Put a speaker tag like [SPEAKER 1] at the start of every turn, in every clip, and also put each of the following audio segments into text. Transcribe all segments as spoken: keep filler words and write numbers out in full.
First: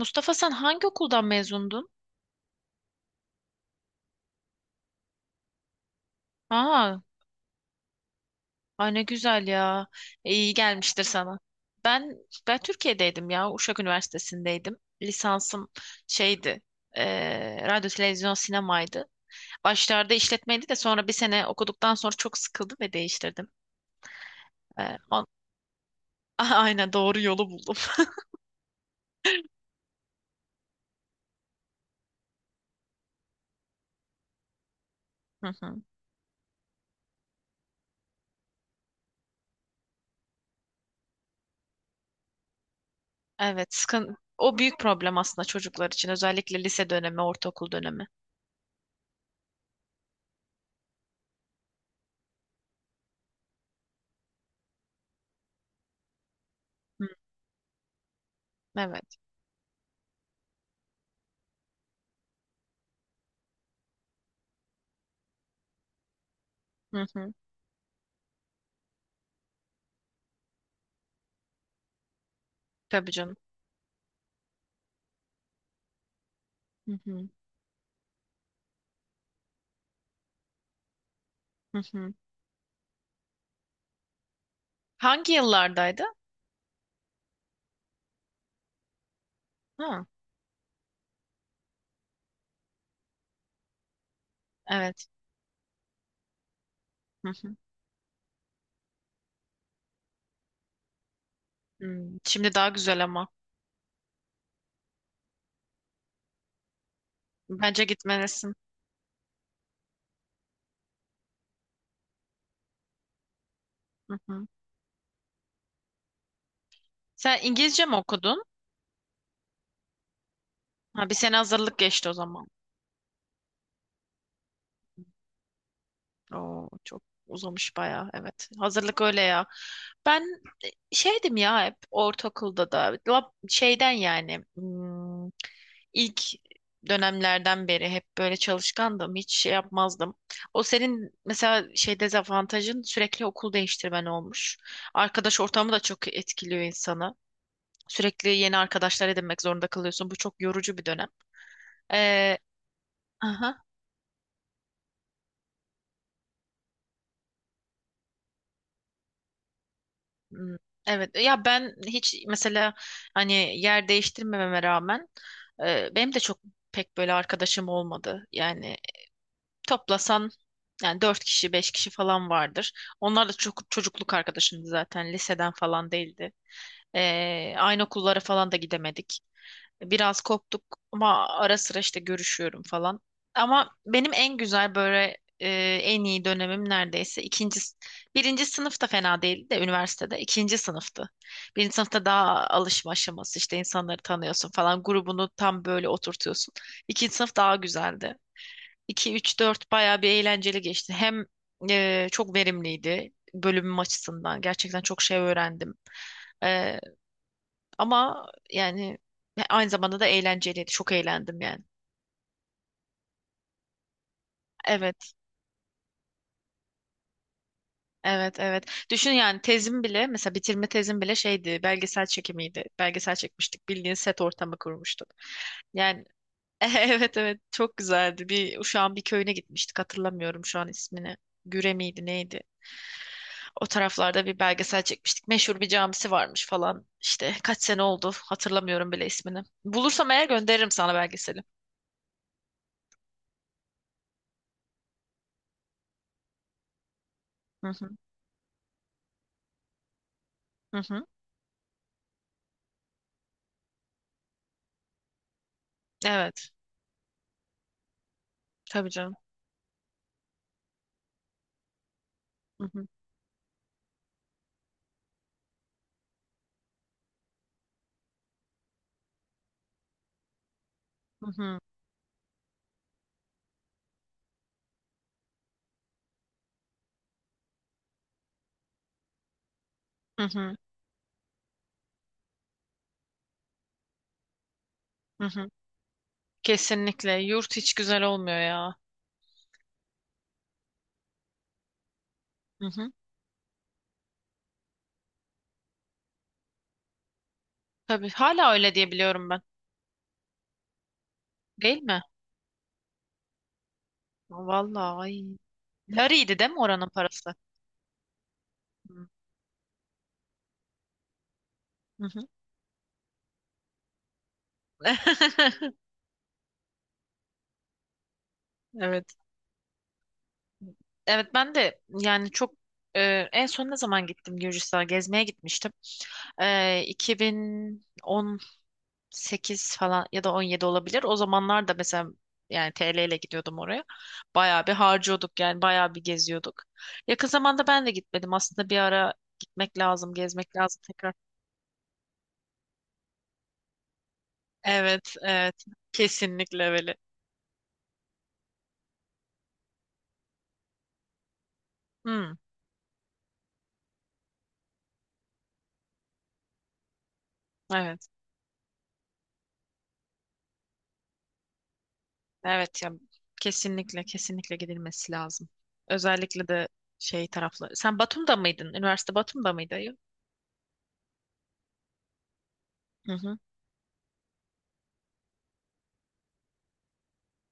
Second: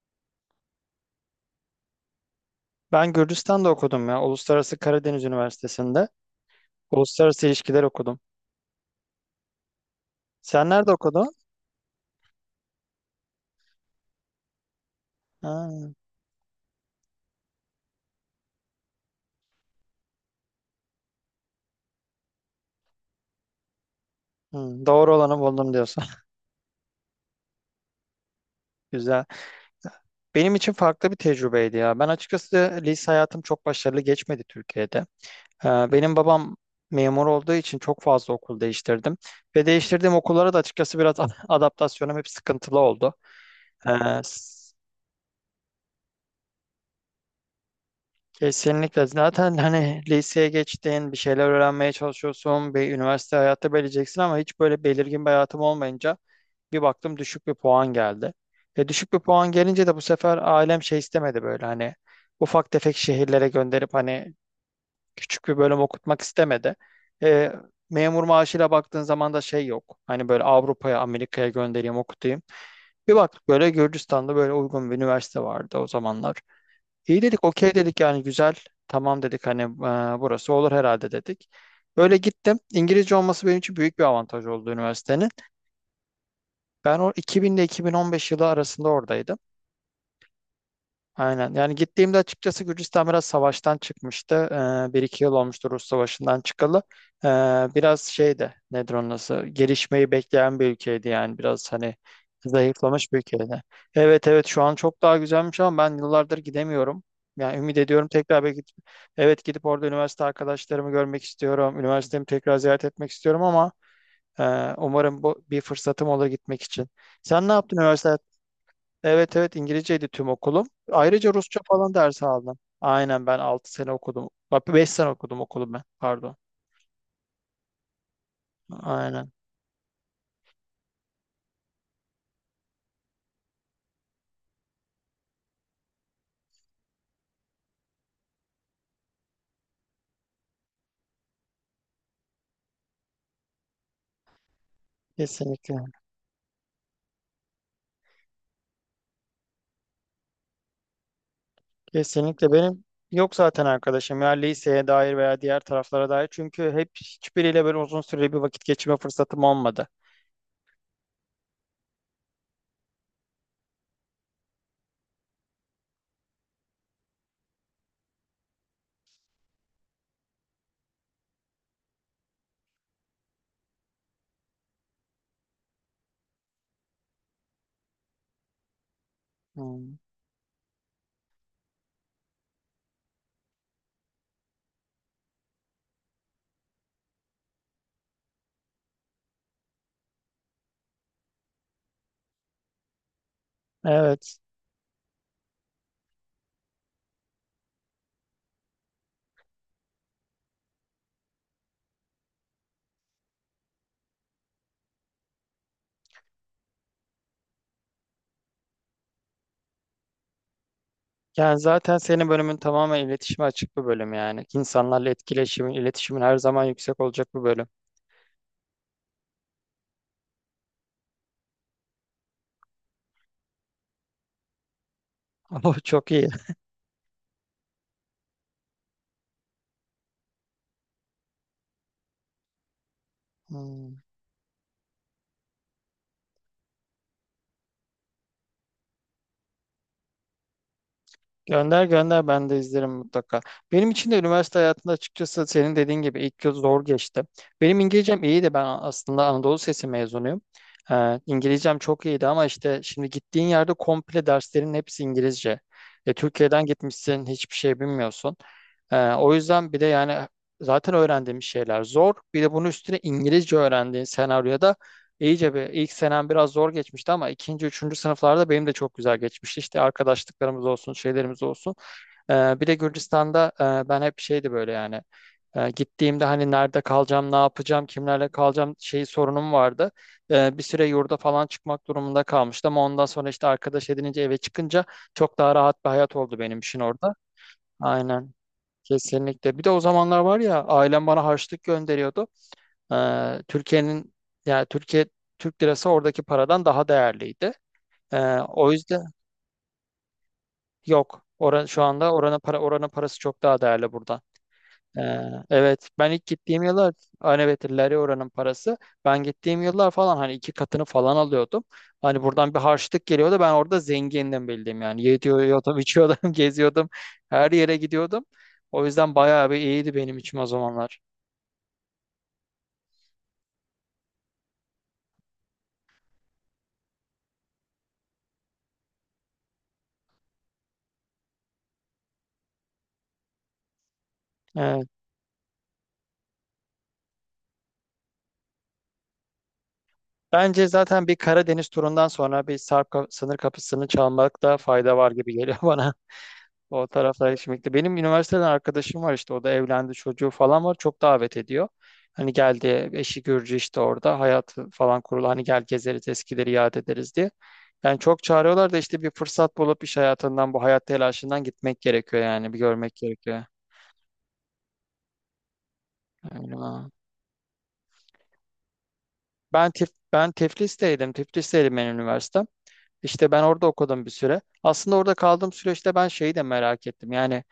[SPEAKER 1] Mustafa sen hangi okuldan mezundun?
[SPEAKER 2] Ben Gürcistan'da okudum ya. Uluslararası Karadeniz Üniversitesi'nde.
[SPEAKER 1] Aa,
[SPEAKER 2] Uluslararası ilişkiler okudum.
[SPEAKER 1] ay ne güzel ya. E, İyi
[SPEAKER 2] Sen nerede
[SPEAKER 1] gelmiştir
[SPEAKER 2] okudun?
[SPEAKER 1] sana. Ben ben Türkiye'deydim ya. Uşak Üniversitesi'ndeydim. Lisansım
[SPEAKER 2] Ha,
[SPEAKER 1] şeydi. e, radyo, televizyon, sinemaydı. Başlarda işletmeydi de sonra bir sene okuduktan sonra çok sıkıldım ve değiştirdim. E,
[SPEAKER 2] hı, doğru
[SPEAKER 1] on-
[SPEAKER 2] olanı buldum diyorsun.
[SPEAKER 1] aynen doğru yolu buldum.
[SPEAKER 2] Güzel. Benim için farklı bir tecrübeydi ya. Ben açıkçası lise hayatım çok başarılı geçmedi Türkiye'de.
[SPEAKER 1] Hı
[SPEAKER 2] Ee,
[SPEAKER 1] hı.
[SPEAKER 2] benim babam memur olduğu için çok fazla okul değiştirdim. Ve değiştirdiğim okullara da açıkçası biraz adaptasyonum hep sıkıntılı oldu.
[SPEAKER 1] Evet,
[SPEAKER 2] Ee,
[SPEAKER 1] sıkın. O büyük problem aslında çocuklar için. Özellikle lise dönemi, ortaokul dönemi.
[SPEAKER 2] Kesinlikle. Zaten hani liseye geçtin, bir şeyler öğrenmeye çalışıyorsun, bir üniversite hayatı belirleyeceksin ama hiç böyle belirgin bir hayatım olmayınca bir
[SPEAKER 1] Hı,
[SPEAKER 2] baktım düşük bir puan geldi. E düşük
[SPEAKER 1] evet.
[SPEAKER 2] bir puan gelince de bu sefer ailem şey istemedi böyle hani ufak tefek şehirlere gönderip hani küçük bir bölüm okutmak istemedi.
[SPEAKER 1] Hı hı.
[SPEAKER 2] E, memur maaşıyla baktığın zaman da şey yok. Hani böyle Avrupa'ya, Amerika'ya göndereyim, okutayım.
[SPEAKER 1] Tabii
[SPEAKER 2] Bir
[SPEAKER 1] canım.
[SPEAKER 2] baktık böyle Gürcistan'da böyle uygun bir üniversite vardı o zamanlar.
[SPEAKER 1] Hı
[SPEAKER 2] İyi
[SPEAKER 1] hı.
[SPEAKER 2] dedik, okey dedik yani güzel. Tamam dedik hani e, burası olur herhalde dedik.
[SPEAKER 1] Hı hı.
[SPEAKER 2] Böyle gittim. İngilizce olması benim için büyük bir avantaj oldu üniversitenin.
[SPEAKER 1] Hangi yıllardaydı?
[SPEAKER 2] Ben o iki bin ile iki bin on beş yılı arasında oradaydım.
[SPEAKER 1] Ha,
[SPEAKER 2] Aynen. Yani gittiğimde açıkçası Gürcistan biraz savaştan çıkmıştı. Ee, bir
[SPEAKER 1] evet.
[SPEAKER 2] iki yıl olmuştu Rus savaşından çıkalı.
[SPEAKER 1] Hı
[SPEAKER 2] Ee,
[SPEAKER 1] hı.
[SPEAKER 2] biraz şey de nedir onun adı? Gelişmeyi bekleyen bir ülkeydi yani. Biraz hani
[SPEAKER 1] Hmm, Şimdi daha güzel
[SPEAKER 2] zayıflamış bir
[SPEAKER 1] ama.
[SPEAKER 2] ülkeydi. Evet evet şu an çok daha güzelmiş ama ben yıllardır gidemiyorum. Yani ümit
[SPEAKER 1] Bence
[SPEAKER 2] ediyorum tekrar
[SPEAKER 1] gitmelisin.
[SPEAKER 2] belki evet gidip orada üniversite arkadaşlarımı görmek istiyorum. Üniversitemi tekrar ziyaret etmek istiyorum ama
[SPEAKER 1] Hı hı.
[SPEAKER 2] e, umarım bu bir fırsatım olur gitmek için.
[SPEAKER 1] Sen
[SPEAKER 2] Sen ne yaptın
[SPEAKER 1] İngilizce mi
[SPEAKER 2] üniversite.
[SPEAKER 1] okudun?
[SPEAKER 2] Evet evet İngilizceydi tüm okulum.
[SPEAKER 1] Ha, bir
[SPEAKER 2] Ayrıca
[SPEAKER 1] sene
[SPEAKER 2] Rusça
[SPEAKER 1] hazırlık
[SPEAKER 2] falan
[SPEAKER 1] geçti o
[SPEAKER 2] ders
[SPEAKER 1] zaman.
[SPEAKER 2] aldım. Aynen ben altı sene okudum. Bak beş sene okudum okulum ben. Pardon.
[SPEAKER 1] Oo, çok uzamış bayağı. Evet. Hazırlık öyle
[SPEAKER 2] Aynen.
[SPEAKER 1] ya. Ben şeydim ya hep ortaokulda da lab- şeyden yani hmm, ilk dönemlerden beri hep böyle çalışkandım hiç şey yapmazdım. O senin mesela şey dezavantajın sürekli okul değiştirmen olmuş. Arkadaş ortamı da
[SPEAKER 2] Kesinlikle.
[SPEAKER 1] çok etkiliyor insanı. Sürekli yeni arkadaşlar edinmek zorunda kalıyorsun. Bu çok yorucu bir dönem. Ee,
[SPEAKER 2] Kesinlikle benim yok
[SPEAKER 1] aha.
[SPEAKER 2] Zaten arkadaşım ya liseye dair veya diğer taraflara dair. Çünkü hep hiçbiriyle böyle uzun süreli bir vakit geçirme fırsatım olmadı.
[SPEAKER 1] hmm, Evet ya ben hiç mesela hani yer değiştirmememe rağmen e, benim de çok pek böyle arkadaşım olmadı. Yani toplasan yani dört kişi, beş kişi falan vardır. Onlar da çok çocukluk arkadaşımdı zaten. Liseden falan değildi. Ee, aynı okullara falan da gidemedik.
[SPEAKER 2] Hmm.
[SPEAKER 1] Biraz koptuk ama ara sıra işte görüşüyorum falan. Ama benim en güzel böyle e, en iyi dönemim neredeyse ikinci, s- birinci sınıfta fena değildi de üniversitede ikinci sınıftı. Birinci sınıfta daha alışma aşaması işte insanları
[SPEAKER 2] Evet.
[SPEAKER 1] tanıyorsun falan grubunu tam böyle oturtuyorsun. İkinci sınıf daha güzeldi. iki üç, dört bayağı bir eğlenceli geçti. Hem e, çok verimliydi bölümüm açısından. Gerçekten çok şey öğrendim. E, ama yani e, aynı zamanda da eğlenceliydi. Çok eğlendim
[SPEAKER 2] Yani
[SPEAKER 1] yani.
[SPEAKER 2] zaten senin bölümün tamamen iletişime açık bir bölüm yani. İnsanlarla
[SPEAKER 1] Evet,
[SPEAKER 2] etkileşimin, iletişimin her zaman yüksek olacak bir bölüm.
[SPEAKER 1] evet, evet. Düşün yani tezim bile mesela bitirme tezim bile şeydi belgesel çekimiydi. Belgesel çekmiştik. Bildiğin set ortamı kurmuştuk.
[SPEAKER 2] O
[SPEAKER 1] Yani
[SPEAKER 2] çok iyi.
[SPEAKER 1] evet evet çok güzeldi. Bir Uşak'ın bir köyüne gitmiştik hatırlamıyorum şu an ismini. Güre miydi neydi? O
[SPEAKER 2] Hmm.
[SPEAKER 1] taraflarda bir belgesel çekmiştik. Meşhur bir camisi varmış falan. İşte kaç sene oldu hatırlamıyorum bile ismini. Bulursam eğer gönderirim sana belgeseli.
[SPEAKER 2] Gönder gönder ben de izlerim mutlaka. Benim için de üniversite hayatında açıkçası senin dediğin gibi ilk yıl zor geçti.
[SPEAKER 1] Hı
[SPEAKER 2] Benim
[SPEAKER 1] hı,
[SPEAKER 2] İngilizcem iyi de ben aslında Anadolu Sesi mezunuyum.
[SPEAKER 1] hı hı.
[SPEAKER 2] Ee, İngilizcem çok iyiydi ama işte şimdi gittiğin yerde komple derslerin hepsi İngilizce. E,
[SPEAKER 1] Evet.
[SPEAKER 2] Türkiye'den gitmişsin hiçbir şey bilmiyorsun.
[SPEAKER 1] Tabii
[SPEAKER 2] Ee,
[SPEAKER 1] canım.
[SPEAKER 2] o yüzden bir de yani zaten öğrendiğimiz şeyler zor. Bir de
[SPEAKER 1] Hı
[SPEAKER 2] bunun
[SPEAKER 1] hı,
[SPEAKER 2] üstüne İngilizce öğrendiğin senaryoda İyice bir ilk senem biraz zor geçmişti ama ikinci, üçüncü sınıflarda benim de çok güzel geçmişti. İşte arkadaşlıklarımız olsun,
[SPEAKER 1] hı
[SPEAKER 2] şeylerimiz
[SPEAKER 1] hı,
[SPEAKER 2] olsun. Ee, bir de Gürcistan'da e, ben hep şeydi böyle yani e, gittiğimde hani nerede kalacağım, ne yapacağım, kimlerle kalacağım şey sorunum vardı.
[SPEAKER 1] hı hı,
[SPEAKER 2] E, bir süre yurda falan çıkmak durumunda kalmıştım. Ama ondan sonra işte arkadaş edinince eve çıkınca
[SPEAKER 1] hı
[SPEAKER 2] çok
[SPEAKER 1] hı.
[SPEAKER 2] daha rahat bir hayat oldu benim için orada.
[SPEAKER 1] Kesinlikle. Yurt hiç güzel
[SPEAKER 2] Aynen.
[SPEAKER 1] olmuyor ya.
[SPEAKER 2] Kesinlikle. Bir de o zamanlar var ya ailem bana harçlık gönderiyordu.
[SPEAKER 1] Hı hı.
[SPEAKER 2] Ee, Türkiye'nin yani Türkiye Türk lirası oradaki paradan daha değerliydi.
[SPEAKER 1] Tabii.
[SPEAKER 2] Ee,
[SPEAKER 1] Hala
[SPEAKER 2] o
[SPEAKER 1] öyle diye
[SPEAKER 2] yüzden
[SPEAKER 1] biliyorum ben.
[SPEAKER 2] yok. Ora,
[SPEAKER 1] Değil
[SPEAKER 2] şu
[SPEAKER 1] mi?
[SPEAKER 2] anda oranın para oranın parası çok daha değerli buradan.
[SPEAKER 1] Vallahi.
[SPEAKER 2] Ee,
[SPEAKER 1] Ay.
[SPEAKER 2] evet ben ilk
[SPEAKER 1] Lariydi değil mi
[SPEAKER 2] gittiğim
[SPEAKER 1] oranın
[SPEAKER 2] yıllar
[SPEAKER 1] parası?
[SPEAKER 2] hani evet lari oranın parası
[SPEAKER 1] Hı
[SPEAKER 2] ben gittiğim yıllar falan hani iki katını falan alıyordum. Hani
[SPEAKER 1] hı.
[SPEAKER 2] buradan bir harçlık geliyordu ben orada zengindim bildiğim yani yiyordum içiyordum geziyordum her yere gidiyordum. O yüzden
[SPEAKER 1] Evet.
[SPEAKER 2] bayağı bir iyiydi benim için o zamanlar.
[SPEAKER 1] Evet ben de yani çok e, en son ne zaman gittim Gürcistan'a gezmeye gitmiştim. E, iki bin on sekiz falan ya da on yedi olabilir. O zamanlar da mesela yani T L ile gidiyordum oraya. Bayağı bir harcıyorduk yani bayağı bir geziyorduk. Yakın zamanda ben de gitmedim. Aslında bir ara gitmek lazım, gezmek
[SPEAKER 2] Bence
[SPEAKER 1] lazım
[SPEAKER 2] zaten
[SPEAKER 1] tekrar.
[SPEAKER 2] bir Karadeniz turundan sonra bir Sarp ka- sınır kapısını çalmakta fayda var
[SPEAKER 1] Evet,
[SPEAKER 2] gibi geliyor
[SPEAKER 1] evet.
[SPEAKER 2] bana.
[SPEAKER 1] Kesinlikle
[SPEAKER 2] O
[SPEAKER 1] öyle.
[SPEAKER 2] taraflar şimdi. Benim üniversiteden arkadaşım var işte o da evlendi çocuğu falan var. Çok davet ediyor.
[SPEAKER 1] Hmm,
[SPEAKER 2] Hani geldi eşi Gürcü işte orada hayat falan kurulu hani gel gezeriz eskileri yad ederiz diye. Yani
[SPEAKER 1] evet.
[SPEAKER 2] çok çağırıyorlar da işte bir fırsat bulup iş hayatından bu hayat telaşından gitmek gerekiyor yani bir
[SPEAKER 1] Evet ya
[SPEAKER 2] görmek gerekiyor.
[SPEAKER 1] kesinlikle kesinlikle gidilmesi lazım. Özellikle de
[SPEAKER 2] Öyle.
[SPEAKER 1] şey tarafları. Sen Batum'da mıydın? Üniversite Batum'da
[SPEAKER 2] Ben
[SPEAKER 1] mıydı?
[SPEAKER 2] Tif
[SPEAKER 1] Ayı?
[SPEAKER 2] ben Tiflis'teydim. Tiflis'teydim benim üniversitem.
[SPEAKER 1] Hı
[SPEAKER 2] İşte
[SPEAKER 1] hı.
[SPEAKER 2] ben orada okudum bir süre. Aslında orada kaldığım süreçte ben şeyi de merak ettim. Yani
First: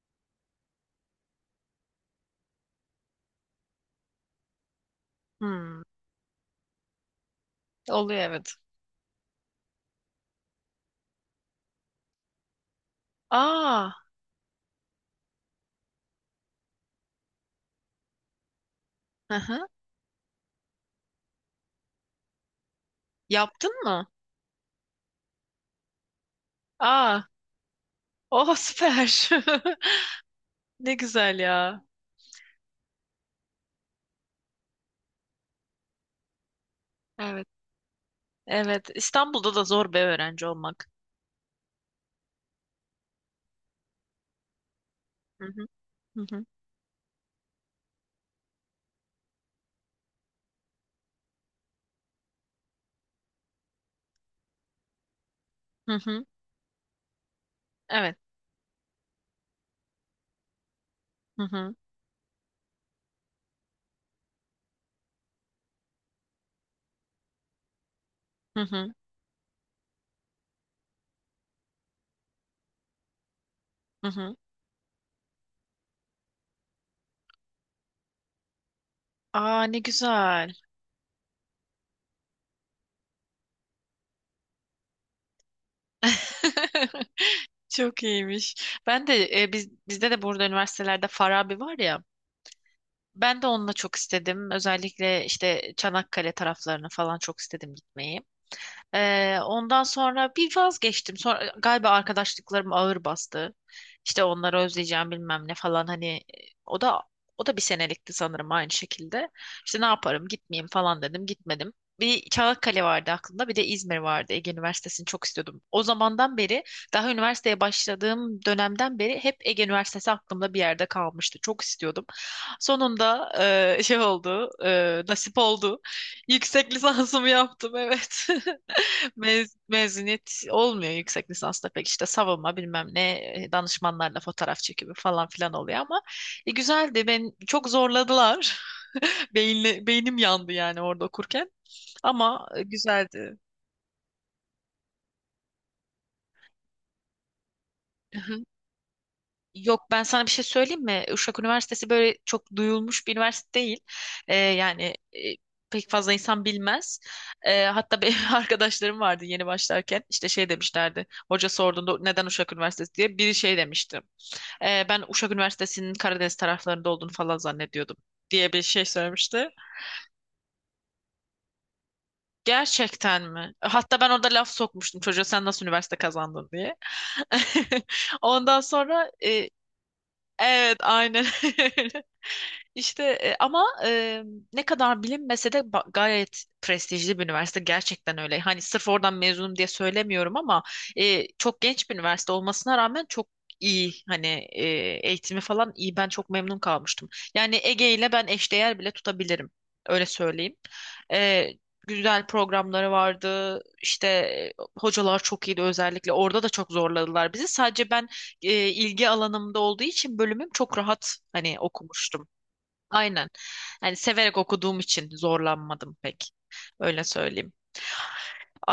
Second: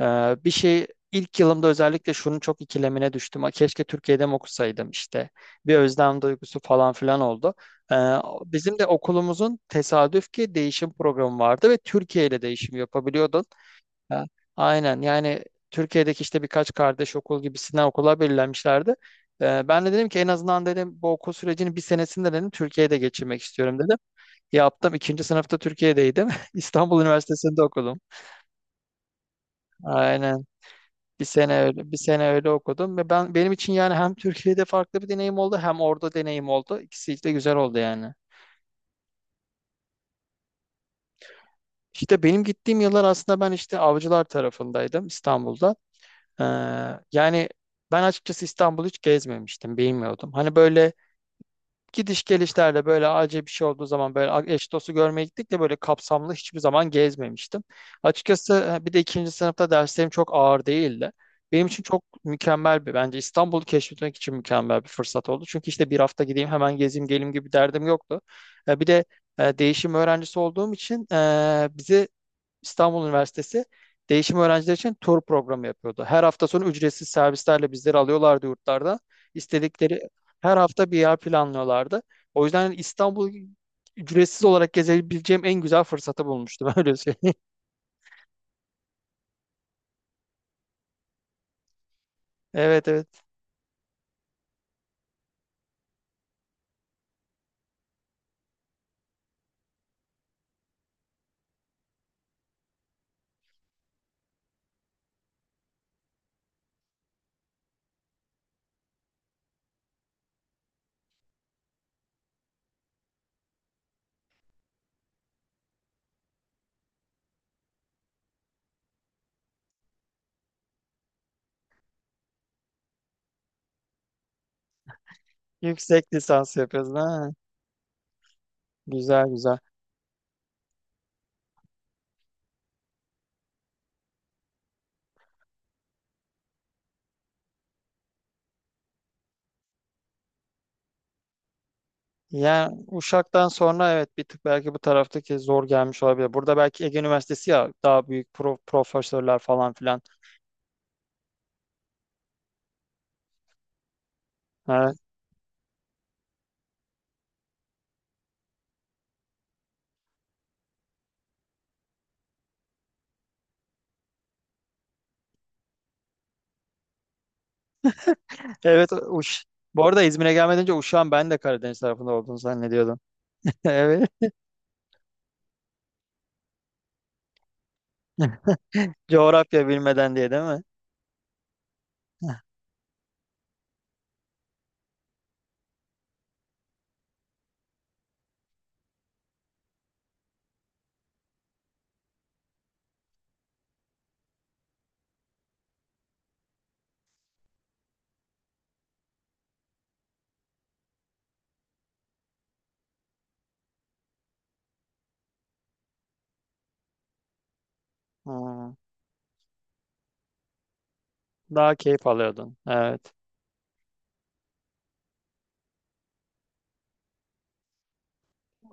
[SPEAKER 2] e, bir şey ilk yılımda özellikle şunun çok ikilemine düştüm. "Aa, keşke Türkiye'de mi okusaydım işte." Bir
[SPEAKER 1] Hmm,
[SPEAKER 2] özlem duygusu falan filan oldu. E,
[SPEAKER 1] Oluyor evet.
[SPEAKER 2] bizim de okulumuzun tesadüf ki değişim programı vardı ve Türkiye ile değişim yapabiliyordun.
[SPEAKER 1] Aa,
[SPEAKER 2] E, aynen yani Türkiye'deki işte birkaç kardeş okul gibisinden okula belirlenmişlerdi.
[SPEAKER 1] hı hı.
[SPEAKER 2] E, Ben de dedim ki en azından dedim bu okul sürecinin bir senesinde dedim Türkiye'de geçirmek
[SPEAKER 1] Yaptın
[SPEAKER 2] istiyorum dedim.
[SPEAKER 1] mı?
[SPEAKER 2] Yaptım. İkinci sınıfta Türkiye'deydim. İstanbul
[SPEAKER 1] Aa,
[SPEAKER 2] Üniversitesi'nde okudum.
[SPEAKER 1] oh süper.
[SPEAKER 2] Aynen.
[SPEAKER 1] Ne
[SPEAKER 2] Bir
[SPEAKER 1] güzel
[SPEAKER 2] sene
[SPEAKER 1] ya.
[SPEAKER 2] öyle, bir sene öyle okudum ve ben benim için yani hem Türkiye'de farklı bir deneyim oldu hem orada deneyim oldu. İkisi de
[SPEAKER 1] Evet.
[SPEAKER 2] güzel oldu yani.
[SPEAKER 1] Evet. İstanbul'da da zor bir öğrenci olmak.
[SPEAKER 2] İşte benim gittiğim yıllar aslında ben işte avcılar tarafındaydım
[SPEAKER 1] Hı hı.
[SPEAKER 2] İstanbul'da.
[SPEAKER 1] Hı hı.
[SPEAKER 2] Ee, yani ben açıkçası İstanbul'u hiç gezmemiştim, bilmiyordum. Hani böyle gidiş gelişlerle böyle acil bir şey olduğu zaman böyle eş dostu görmeye gittik de böyle
[SPEAKER 1] Hı hı.
[SPEAKER 2] kapsamlı hiçbir zaman gezmemiştim.
[SPEAKER 1] Evet.
[SPEAKER 2] Açıkçası e, bir de ikinci sınıfta derslerim çok ağır değildi.
[SPEAKER 1] Hı
[SPEAKER 2] Benim
[SPEAKER 1] hı.
[SPEAKER 2] için çok mükemmel bir Bence İstanbul'u keşfetmek için mükemmel bir fırsat oldu. Çünkü işte bir hafta gideyim hemen gezeyim geleyim gibi derdim yoktu.
[SPEAKER 1] Hı
[SPEAKER 2] E, Bir
[SPEAKER 1] hı.
[SPEAKER 2] de e, değişim öğrencisi olduğum için e, bizi İstanbul Üniversitesi
[SPEAKER 1] Hı hı.
[SPEAKER 2] değişim öğrenciler için tur programı yapıyordu. Her hafta sonu ücretsiz servislerle bizleri alıyorlardı yurtlarda.
[SPEAKER 1] Aa ne
[SPEAKER 2] İstedikleri
[SPEAKER 1] güzel.
[SPEAKER 2] Her hafta bir yer planlıyorlardı. O yüzden İstanbul ücretsiz olarak gezebileceğim en güzel fırsatı bulmuştum öyle söyleyeyim.
[SPEAKER 1] Çok iyiymiş. Ben de e, biz bizde de burada üniversitelerde Farabi var ya.
[SPEAKER 2] Evet evet.
[SPEAKER 1] Ben de onunla çok istedim. Özellikle işte Çanakkale taraflarını falan çok istedim gitmeyi. Ee, ondan sonra bir vazgeçtim. Sonra galiba arkadaşlıklarım ağır bastı. İşte onları özleyeceğim bilmem ne falan hani e, o da o da bir senelikti sanırım aynı şekilde. İşte ne yaparım gitmeyeyim falan dedim gitmedim. Bir Çanakkale vardı aklımda bir de İzmir vardı. Ege Üniversitesi'ni çok istiyordum. O zamandan beri daha üniversiteye başladığım dönemden beri hep Ege Üniversitesi aklımda bir yerde kalmıştı. Çok istiyordum. Sonunda e, şey oldu e, nasip oldu.
[SPEAKER 2] Yüksek lisans
[SPEAKER 1] Yüksek
[SPEAKER 2] yapıyorsun
[SPEAKER 1] lisansımı
[SPEAKER 2] ha.
[SPEAKER 1] yaptım evet.
[SPEAKER 2] Güzel
[SPEAKER 1] Mez-
[SPEAKER 2] güzel.
[SPEAKER 1] mezuniyet olmuyor yüksek lisansta pek işte savunma bilmem ne e, danışmanlarla fotoğraf çekimi falan filan oluyor ama e, güzeldi ben çok zorladılar Beyinle, beynim yandı yani orada okurken ama e,
[SPEAKER 2] Yani
[SPEAKER 1] güzeldi.
[SPEAKER 2] Uşak'tan sonra evet bir tık belki bu taraftaki zor gelmiş olabilir. Burada belki Ege Üniversitesi ya daha
[SPEAKER 1] Hı
[SPEAKER 2] büyük
[SPEAKER 1] hı.
[SPEAKER 2] pro- profesörler falan
[SPEAKER 1] Yok ben
[SPEAKER 2] filan.
[SPEAKER 1] sana bir şey söyleyeyim mi? Uşak Üniversitesi böyle çok duyulmuş bir üniversite değil. E, yani
[SPEAKER 2] Ee,
[SPEAKER 1] e, pek fazla insan bilmez. E, hatta benim arkadaşlarım vardı yeni başlarken işte şey demişlerdi. Hoca sorduğunda neden Uşak Üniversitesi diye biri şey demişti. Ee, ben Uşak Üniversitesi'nin Karadeniz taraflarında olduğunu falan zannediyordum diye bir şey
[SPEAKER 2] Evet, Uş.
[SPEAKER 1] söylemişti.
[SPEAKER 2] Bu arada İzmir'e gelmeden önce Uşak'ın ben de Karadeniz tarafında olduğunu zannediyordum.
[SPEAKER 1] Gerçekten mi? Hatta ben
[SPEAKER 2] Evet.
[SPEAKER 1] orada laf sokmuştum çocuğa sen nasıl üniversite kazandın diye. Ondan sonra. e,
[SPEAKER 2] Coğrafya bilmeden diye değil mi?
[SPEAKER 1] Evet, aynen öyle. İşte e, ama e, ne kadar bilinmese de ba- gayet prestijli bir üniversite gerçekten öyle. Hani sırf oradan mezunum diye söylemiyorum ama e, çok genç bir üniversite olmasına rağmen çok iyi hani e, eğitimi falan iyi. Ben çok memnun kalmıştım. Yani Ege ile ben eşdeğer bile tutabilirim. Öyle söyleyeyim. E, güzel programları vardı. İşte e, hocalar çok iyiydi özellikle. Orada da çok zorladılar bizi. Sadece ben e,
[SPEAKER 2] Hmm.
[SPEAKER 1] ilgi alanımda olduğu için bölümüm çok rahat hani
[SPEAKER 2] Daha keyif
[SPEAKER 1] okumuştum.
[SPEAKER 2] alıyordun. Evet.
[SPEAKER 1] Aynen. Hani severek okuduğum için zorlanmadım pek. Öyle söyleyeyim.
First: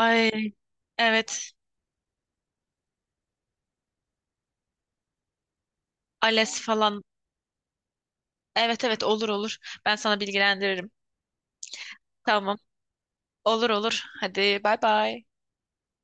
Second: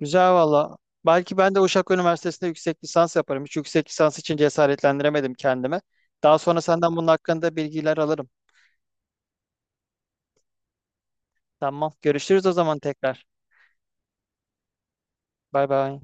[SPEAKER 2] Güzel valla. Belki
[SPEAKER 1] evet.
[SPEAKER 2] ben de Uşak Üniversitesi'nde yüksek lisans yaparım. Hiç yüksek lisans için cesaretlendiremedim kendime. Daha
[SPEAKER 1] ALES
[SPEAKER 2] sonra senden
[SPEAKER 1] falan.
[SPEAKER 2] bunun hakkında bilgiler alırım.
[SPEAKER 1] Evet evet olur olur. Ben sana bilgilendiririm.
[SPEAKER 2] Tamam. Görüşürüz o
[SPEAKER 1] Tamam.
[SPEAKER 2] zaman tekrar.
[SPEAKER 1] Olur olur. Hadi bay bay.
[SPEAKER 2] Bay bay.